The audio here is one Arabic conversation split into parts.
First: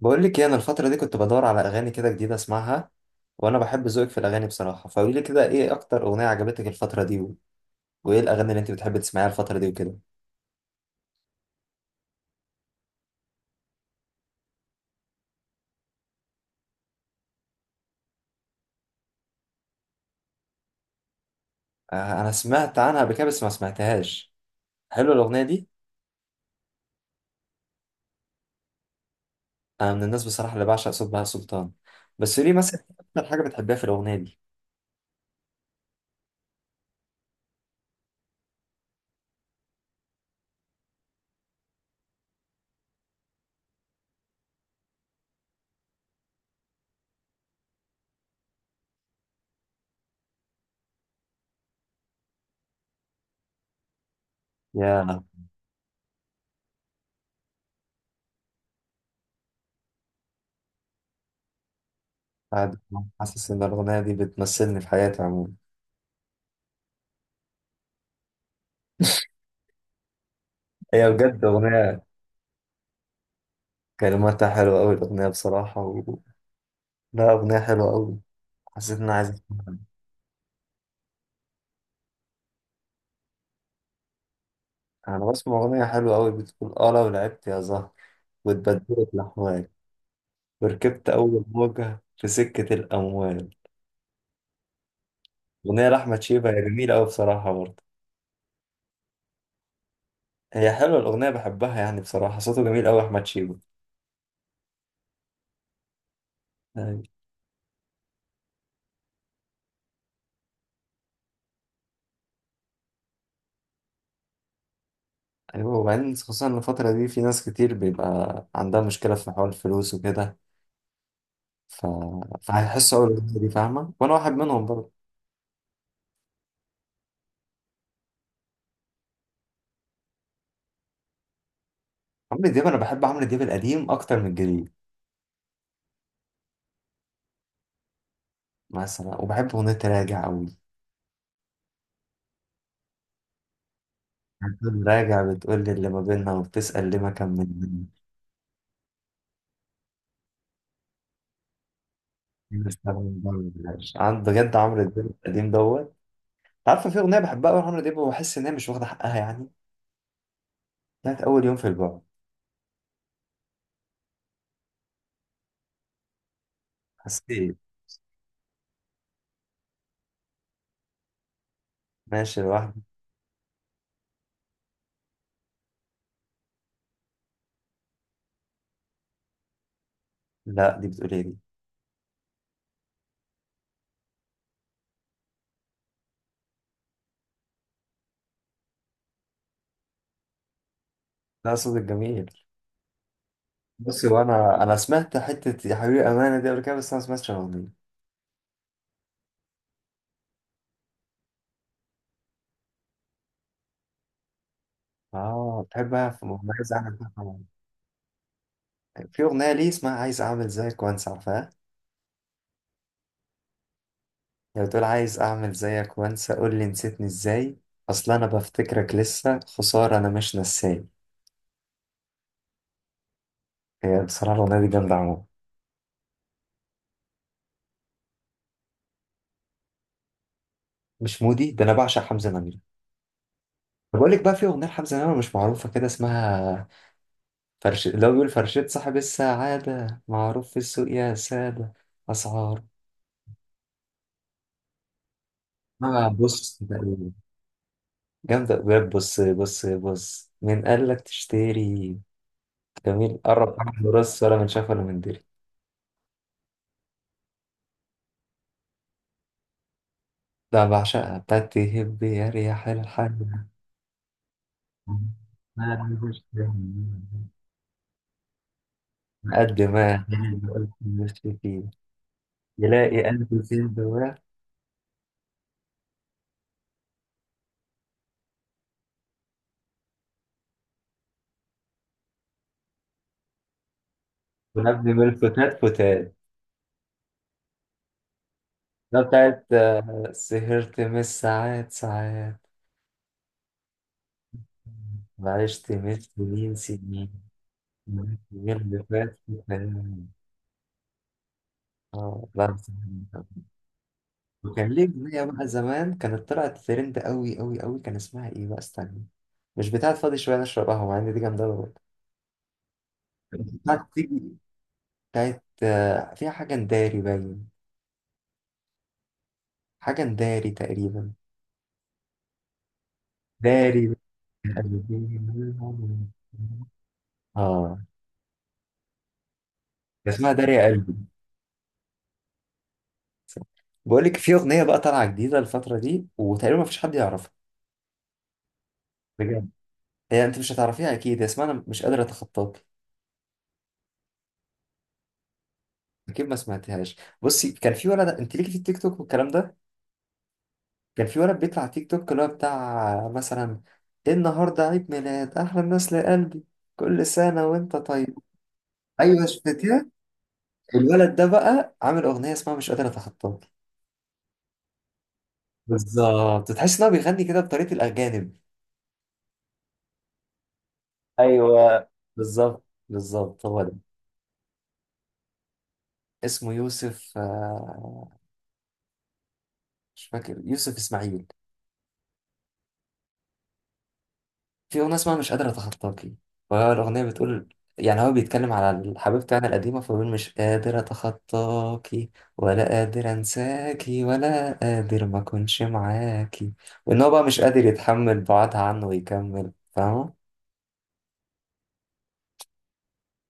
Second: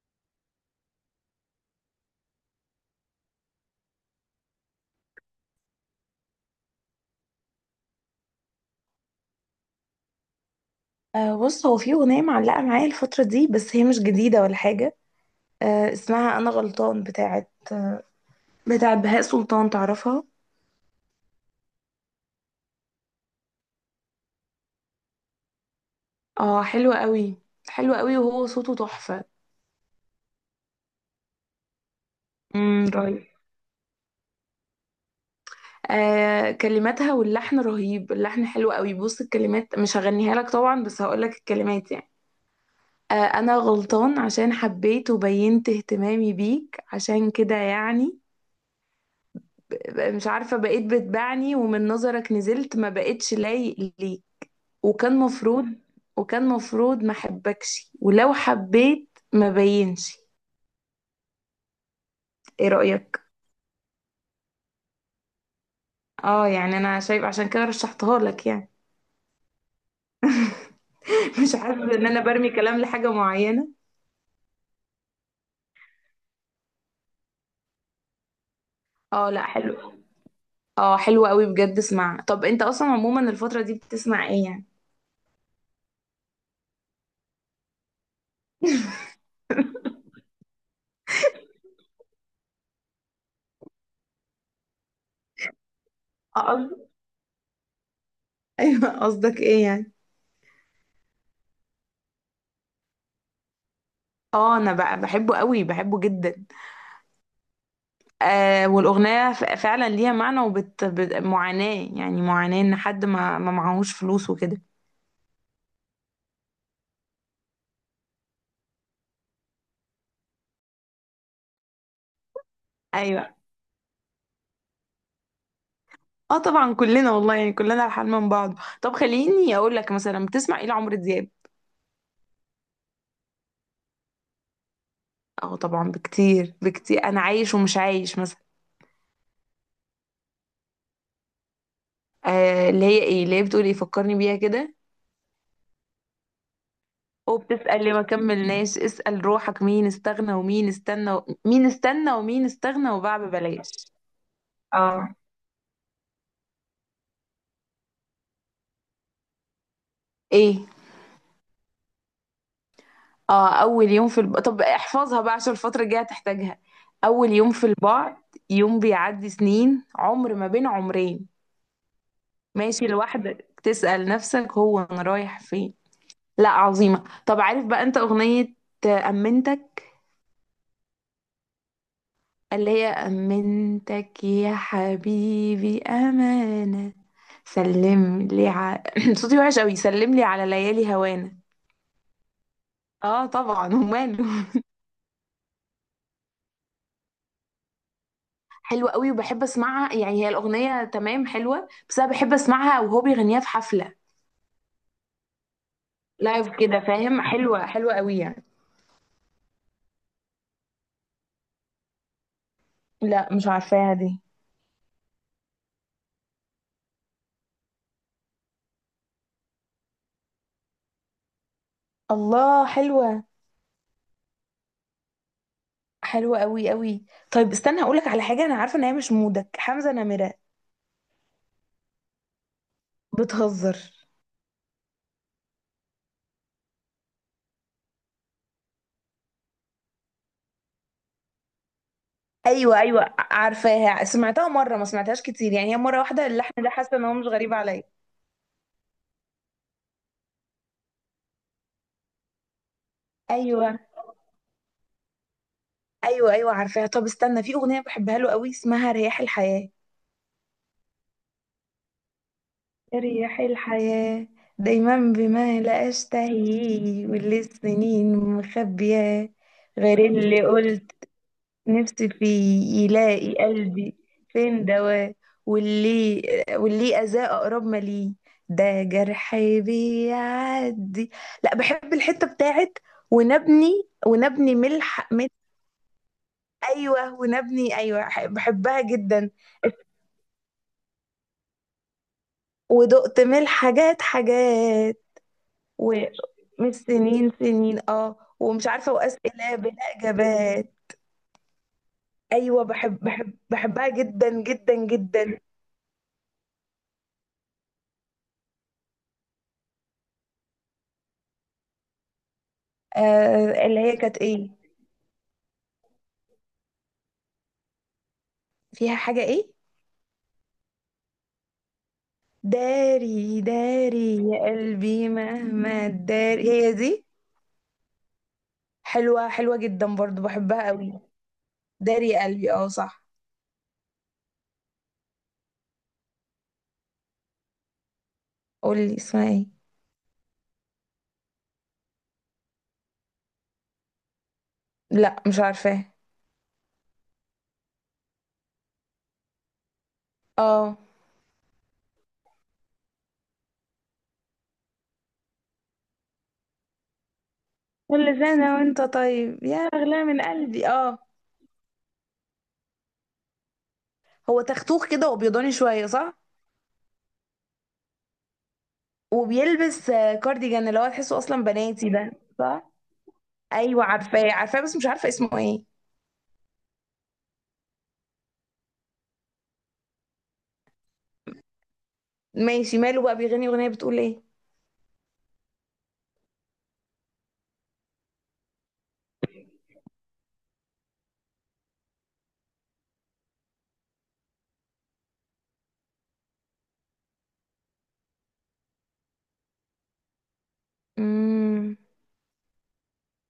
بقول لك ايه، انا الفتره دي كنت بدور على اغاني كده جديده اسمعها. وانا بحب ذوقك في الاغاني بصراحه، فقولي لي كده ايه اكتر اغنيه عجبتك الفتره دي و... وايه الاغاني اللي انت بتحبي تسمعيها الفتره دي وكده؟ أه، بص هو في أغنية معلقة معايا الفترة دي، بس هي مش جديدة ولا حاجة. أه اسمها أنا غلطان، بتاعت بهاء سلطان، تعرفها؟ آه انا سمعت عنها قبل كده بس ما سمعتهاش. حلوه الاغنيه دي. اه حلوة قوي. حلوة قوي، وهو صوته تحفة. انا من الناس بصراحه اللي بعشق صوت بهاء سلطان. بس قولي مثلا إيه رهيب. اكتر حاجه بتحبيها في الاغنيه دي؟ آه كلماتها واللحن رهيب، اللحن حلو قوي. بص الكلمات مش هغنيها لك طبعا، بس هقولك الكلمات يعني. آه انا غلطان عشان حبيت وبينت اهتمامي بيك، عشان كده يعني مش عارفة، بقيت بتبعني ومن نظرك نزلت، ما بقيتش لايق ليك. وكان يا مفروض وكان مفروض ما احبكش، ولو حبيت ما بينش. ايه بعد ما رأيك؟ حاسس ان الاغنيه دي بتمثلني في حياتي عموما. اه يعني انا شايف، عشان كده رشحتها لك يعني. هي بجد مش حاسه اغنيه، ان انا برمي كلام لحاجه معينه. كلماتها حلوه قوي الاغنيه بصراحه و... لا اغنيه حلوه قوي. حسيت ان انا عايز اه لا أسمعها. حلو. اه حلو قوي بجد. اسمع، طب انت اصلا عموما الفتره دي بتسمع ايه يعني؟ انا بسمع اغنيه حلوه قوي بتقول اه لو لعبت يا زهر واتبدلت لحواك وركبت اول موجه في سكه الاموال. اغنيه لاحمد اه شيبه، هي جميله قوي بصراحه برضه. ايوه، قصدك ايه يعني؟ هي حلوه الاغنيه بحبها يعني، بصراحه صوته جميل قوي احمد شيبه. اه انا بقى بحبه قوي، بحبه جدا. أي- آه والاغنيه فعلا ليها معنى، معاناه، يعني معاناه ان حد ما معهوش فلوس وكده. ايوه وبعدين خصوصا إن الفتره دي في ناس كتير بيبقى عندها مشكله في حوار الفلوس وكده، ف... فهيحسوا اول ايوه. الاغنيه دي فاهمه وانا واحد منهم برضه. اه طبعا كلنا والله، يعني كلنا على حال من بعض. طب خليني اقول لك، مثلا بتسمع ايه لعمرو دياب؟ عمرو دياب، انا بحب عمرو دياب القديم اكتر من الجديد. اه طبعا بكتير بكتير، انا عايش ومش عايش مثلا. مثلا وبحب اغنيه راجع قوي. آه اللي هي ايه، اللي هي بتقول ايه، فكرني بيها كده. هتقوم راجع بتقول لي اللي ما بيننا وبتسأل ليه ما كملنا، وبتسأل ليه ما كملناش، اسأل روحك مين استغنى ومين استنى مين استنى ومين ليه ما استغنى اشتغلنا وباع ده ما ببلاش. عملناش؟ عن بجد عمرو دياب اه. القديم دوت. أنت عارفه في أغنية بحبها أوي لعمرو دياب وبحس إن هي مش واخدة حقها يعني، ايه. بتاعت أول يوم في البعد. اه اول يوم في الب... طب احفظها بقى، عشان الفترة الجاية هتحتاجها. اول يوم حسيت في البعد، يوم بيعدي سنين، عمر ما بين عمرين. ماشي لوحدي. ماشي لوحدك، تسأل نفسك هو انا رايح فين. لا عظيمة. طب عارف بقى انت اغنية امنتك؟ لا دي بتقول إيه دي؟ اللي هي امنتك يا حبيبي امانة، سلم لي صوتي وحش قوي. سلم لي على ليالي هوانا. لا صوت الجميل. اه طبعا بصي، وماله. وأنا سمعت حتة يا حبيبي أمانة دي قبل كده بس أنا ما سمعتش الأغنية. حلوة قوي وبحب اسمعها يعني، هي الاغنية تمام حلوة، بس انا بحب اسمعها وهو بيغنيها في حفلة، آه بتحبها، في لايف أغنية عايز كده أعمل كده فاهم، طبعا. حلوة حلوة قوي يعني. في أغنية ليه اسمها عايز أعمل زيك وأنسى، عارفاها؟ لا مش عارفاها دي. لو تقول عايز اعمل زيك وانسى قول لي نسيتني ازاي، اصل انا بفتكرك لسه خسارة انا مش نساي. الله، حلوة. هي بصراحة الاغنية دي جامدة عموما. حلوة قوي قوي. طيب استنى، هقولك على حاجة، أنا عارفة إن هي مش مودك، حمزة نمرة. مش مودي ده، انا بعشق حمزة نمرة. بتهزر. بقول لك بقى في اغنية لحمزة نمرة مش معروفة كده، اسمها فرش، اللي هو بيقول فرشة صاحب السعادة معروف في السوق يا سادة، اسعار. أيوة أيوة عارفاها، سمعتها مرة، ما سمعتهاش كتير يعني، هي مرة ما واحدة، اللحن بص ده حاسة إن تقريباً. هو مش غريب عليا. جامدة بجد. بص بص بص، من قال لك تشتري جميل قرب أيوة راح راس، ولا من شاف ولا من دري. أيوة أيوة عارفاها. طب استنى، في أغنية بحبها له قوي، اسمها رياح الحياة. ده بعشقها، بتاعت تهب يا ريح رياح الحاجة. الحياة، دايما بما ما لا بيجوش أشتهي، فاهم. واللي السنين مخبياه قد غير ما اللي الألف قلت مش فيه نفسي فيه، يلاقي يلاقي ألف سين قلبي دواه. فين دواه. واللي واللي أذاه أقرب ما ليه. ده جرحي بيعدي. لا، بحب الحتة بتاعت ونبني ونبني ونبني من ملح ملح. الفتات فتات. أيوة ونبني. أيوة، بحبها ده جدا. بتاعت آه، سهرت من الساعات ساعات ودقت ملح حاجات حاجات، وعشت من سنين ومش سنين سنين سنين. اه اليوم ومش اللي عارفة، فات. وأسئلة بلا كان- إجابات. اه لا أيوة، بس- بحب بحبها جدا وكان جدا ليه أغنية جدا. بقى زمان كانت طلعت ترند أوي أوي أوي، كان اسمها إيه بقى استنى. مش بتاعت فاضي شوية نشرب قهوة، مع إن دي جامدة أوي برضه. آه اللي بتاعت هي كانت تيجي، إيه؟ بتاعت آه، فيها حاجة نداري باين. فيها حاجة ايه؟ حاجة داري تقريبا. داري، داري. داري يا قلبي قلبي مهما منهم. داري، هي دي. اه. حلوة، حلوة جدا ده برضو، اسمها داري يا بحبها قلبي. قوي. داري يا قلبي، اه صح. بقول لك في اغنيه بقى طالعه جديده الفتره دي وتقريبا ما فيش حد يعرفها. قولي اسمها ايه. بجد، هي انت مش هتعرفيها اكيد، هي اسمها انا مش قادر اتخطاك. لا مش عارفاه. اكيد ما سمعتهاش. بصي، كان في ولد انت ليكي في التيك توك والكلام ده. اه كان في ولد بيطلع على تيك توك اللي هو بتاع مثلا النهارده عيد ميلاد احلى الناس لقلبي، كل سنه وانت كل طيب. سنة وانت ايوه طيب يا شفتيها؟ أغلى من قلبي، اه. الولد ده بقى عامل اغنيه اسمها مش قادر اتخطاك. هو تختوخ كده وابيضاني شوية صح؟ بالظبط، تحس ان هو بيغني كده بطريقه الاجانب. وبيلبس كارديجان اللي هو تحسه اصلا ايوه، بناتي ده. بالظبط. صح. بالظبط، هو ده. ايوه عارفاه عارفاه، بس مش عارفة اسمه ايه. اسمه يوسف آه، مش فاكر، يوسف اسماعيل. ماشي، ماله بقى، بيغني اغنية بتقول ايه؟ في اغنيه اسمها مش قادر اتخطاكي، وهي الاغنيه بتقول، يعني هو بيتكلم على الحبيب بتاعنا القديمه، فبيقول مش قادر اتخطاكي، ولا قادر انساكي، ولا قادر ما اكونش معاكي، وان هو بقى مش قادر يتحمل بعدها عنه ويكمل فاهمه. امم.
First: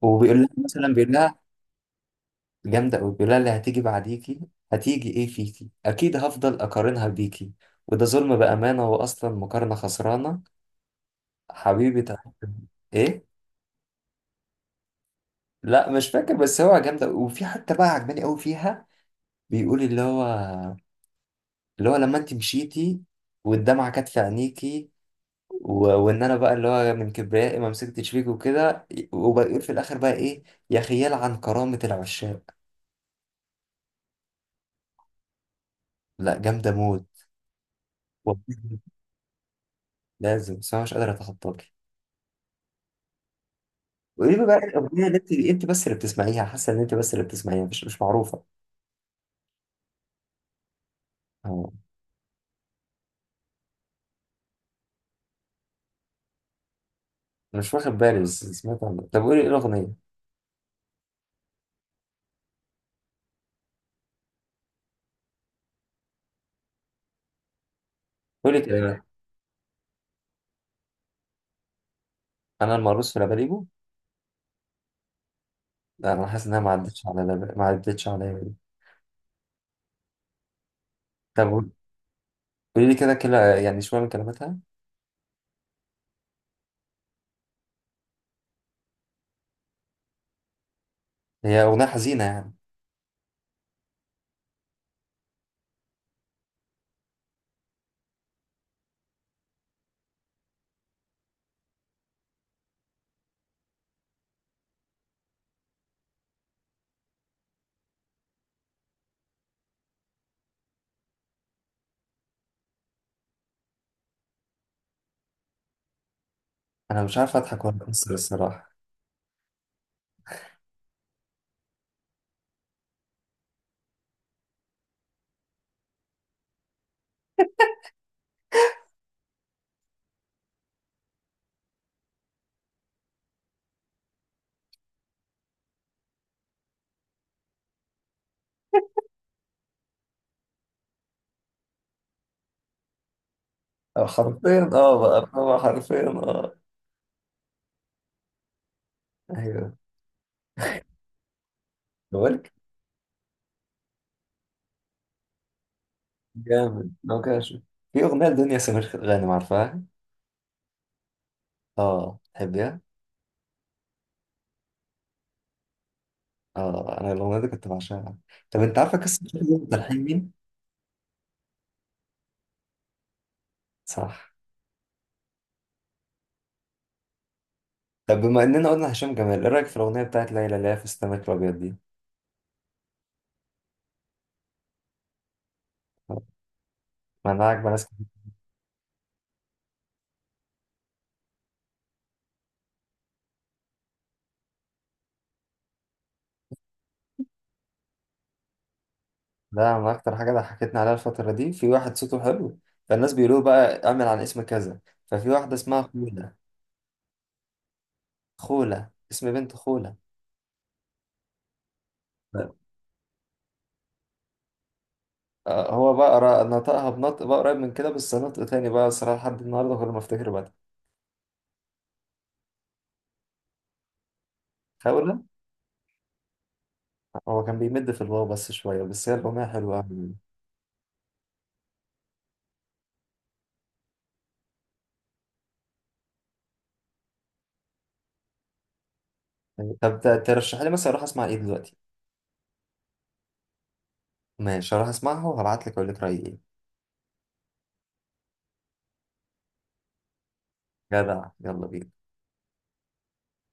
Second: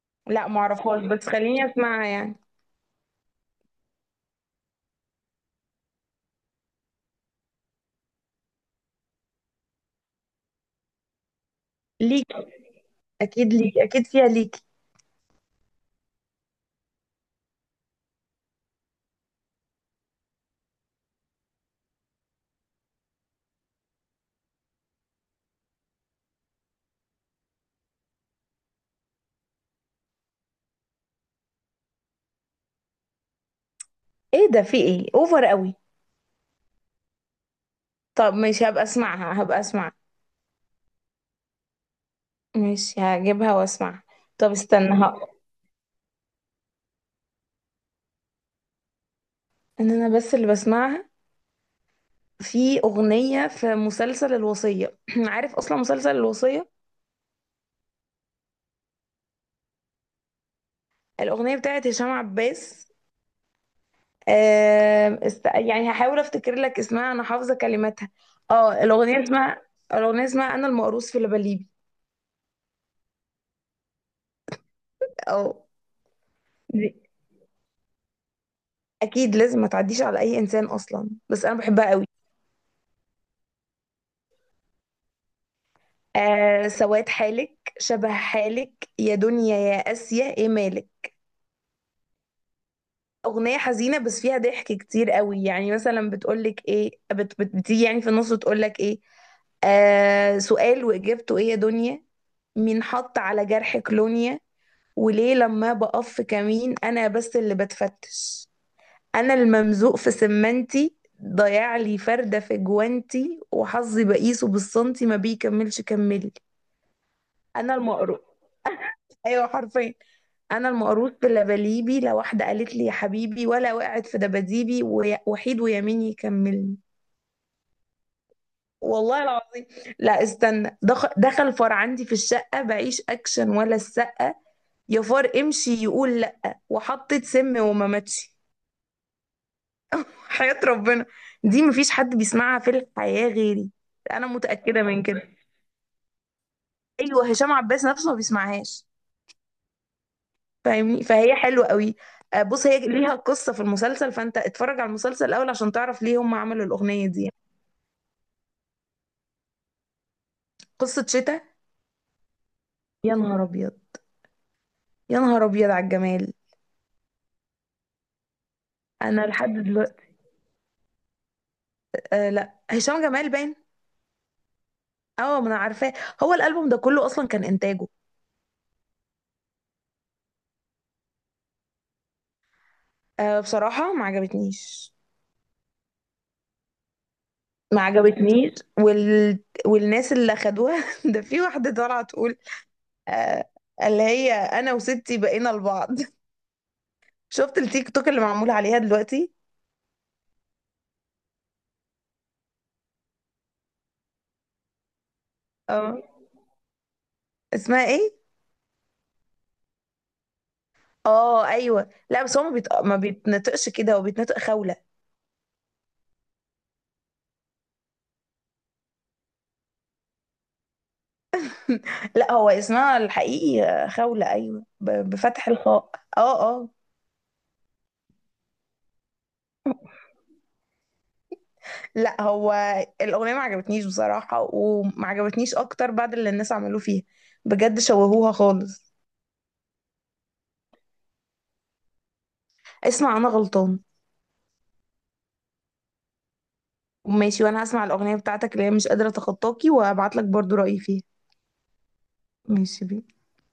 وبيقول لها لا مثلا، معرفهاش، بيقول بس لها خليني اسمعها يعني. جامدة أوي، بيقولها اللي هتيجي بعديكي هتيجي إيه فيكي؟ أكيد هفضل أقارنها بيكي، وده ظلم بأمانة، وأصلا مقارنة خسرانة. حبيبي ليك، تحب إيه؟ اكيد ليك، اكيد فيها ليك. لا مش فاكر بس هو جامدة أوي. وفي حتة بقى عجباني أوي فيها، بيقول اللي هو لما أنت مشيتي والدمعة كانت في عينيكي و... وإن أنا بقى اللي هو من كبريائي ما مسكتش فيك وكده. وبيقول في الآخر بقى إيه؟ يا خيال عن كرامة العشاق. ايه ده، في ايه، اوفر قوي. لا جامدة موت طب والله. ماشي، هبقى اسمعها، هبقى اسمعها. لازم بس أنا مش قادر أتخطاك. ماشي، هجيبها واسمعها. وقولي لي طب بقى إيه استنى الاغنيه اللي انت بس اللي بتسمعيها، حاسه ان انت بس اللي بتسمعيها، مش معروفه. ان انا بس اللي بسمعها. أه، في اغنية في مسلسل الوصية، عارف اصلا مسلسل الوصية؟ انا مش واخد بالي بس سمعت عنها، طب قولي ايه الاغنيه. الاغنية بتاعت هشام عباس. يعني هحاول افتكر لك اسمها، انا حافظة كلماتها. قولي اه كده. الاغنية اسمها، الاغنية اسمها انا المقروص في لبليبي. انا المرقص في لاباليبو. اه. لا انا حاسس انها ما عدتش على لب... ما عدتش عليا دي. اكيد، لازم ما تعديش على اي انسان اصلا، بس انا طب بحبها قوي. قولي لي كده يعني شويه من كلماتها. آه سواد حالك شبه حالك، يا دنيا يا اسيا ايه مالك؟ هي اغنيه حزينه يعني؟ اغنيه حزينه بس فيها ضحك كتير قوي يعني، مثلا بتقولك ايه، بت بت بتيجي يعني في النص تقولك ايه. آه سؤال واجابته ايه يا دنيا، مين حط على جرحك لونيا، وليه لما بقف في كمين انا بس اللي بتفتش. انا الممزوق في سمنتي، ضيع لي فردة في جوانتي، وحظي بقيسه بالسنتي، ما بيكملش كملي. انا مش عارف اضحك انا ولا اكسر المقروض. الصراحه. ايوه حرفيا. انا المقروض في لبليبي، لو واحدة قالت لي يا حبيبي، ولا وقعت في دباديبي، وحيد ويمين يكملني. والله العظيم. لا استنى، دخل فار عندي في الشقة، بعيش اكشن ولا السقة. يا فار امشي، يقول لأ. وحطت سم وما ماتش. حياة ربنا. دي مفيش حد بيسمعها في الحياة غيري. آه، انا حرفيا متأكدة اه من كده. بقى، آه، حرفيا اه. ايوه، هشام عباس نفسه ما بيسمعهاش ايوه. فاهمني، فهي حلوة قوي. آه، بقولك، بص هي ليها قصة في المسلسل، فانت اتفرج على المسلسل الاول عشان تعرف ليه هم عملوا جامد الأغنية لو دي. كده شوف. في اغنيه لدنيا سمير غانم، عارفاها؟ قصة شتاء. اه تحبيها؟ يا نهار ابيض، يا نهار ابيض على الجمال. اه انا الاغنيه دي كنت بعشقها. طب انت عارفه قصه انا لحد هشام تلحين دلوقتي. مين؟ آه لا، هشام جمال باين. صح. اه ما انا عارفاه، هو الالبوم ده كله اصلا كان انتاجه. طب بما اننا قلنا هشام جمال، ايه رايك في الاغنيه بتاعت ليلى اللي هي في السمك الابيض دي؟ آه بصراحة ما عجبتنيش. ما انا عاجبه ما ناس كتير. عجبتنيش وال... والناس اللي اخدوها. ده في واحده طالعه تقول آه، اللي هي انا وستي بقينا لبعض. شفت التيك توك اللي معمول عليها دلوقتي؟ ده من اكتر حاجه ضحكتني عليها الفتره دي، في واحد صوته حلو، فالناس بيقولوا بقى اعمل عن اسم كذا. ففي واحده اسمها اه. خوله. اسمها ايه؟ خوله اسم بنت، خوله. اه ايوه، لا بس هو ما بيتنطقش كده، هو بيتنطق خوله. آه، هو بقى نطقها بنطق بقى قريب من كده بس نطق تاني بقى الصراحه لحد النهارده كل ما افتكر بقى لا هو اسمها الحقيقي خوله، ايوه، خوله. بفتح الخاء. اه اه. هو كان بيمد في الواو بس شويه بس هي الاغنيه حلوه أوي. لا هو الاغنيه ما عجبتنيش بصراحه، وما عجبتنيش اكتر بعد اللي الناس عملوه فيها، بجد شوهوها خالص. طب ترشح لي مثلا اروح اسمع ايه دلوقتي؟ اسمع انا غلطان. ماشي اروح اسمعها وهبعت لك اقول لك رايي ايه. ماشي، وانا هسمع الاغنيه بتاعتك اللي هي مش قادره اتخطاكي، وهبعت لك برضو رايي فيها. جدع، يلا بينا. ماشي بي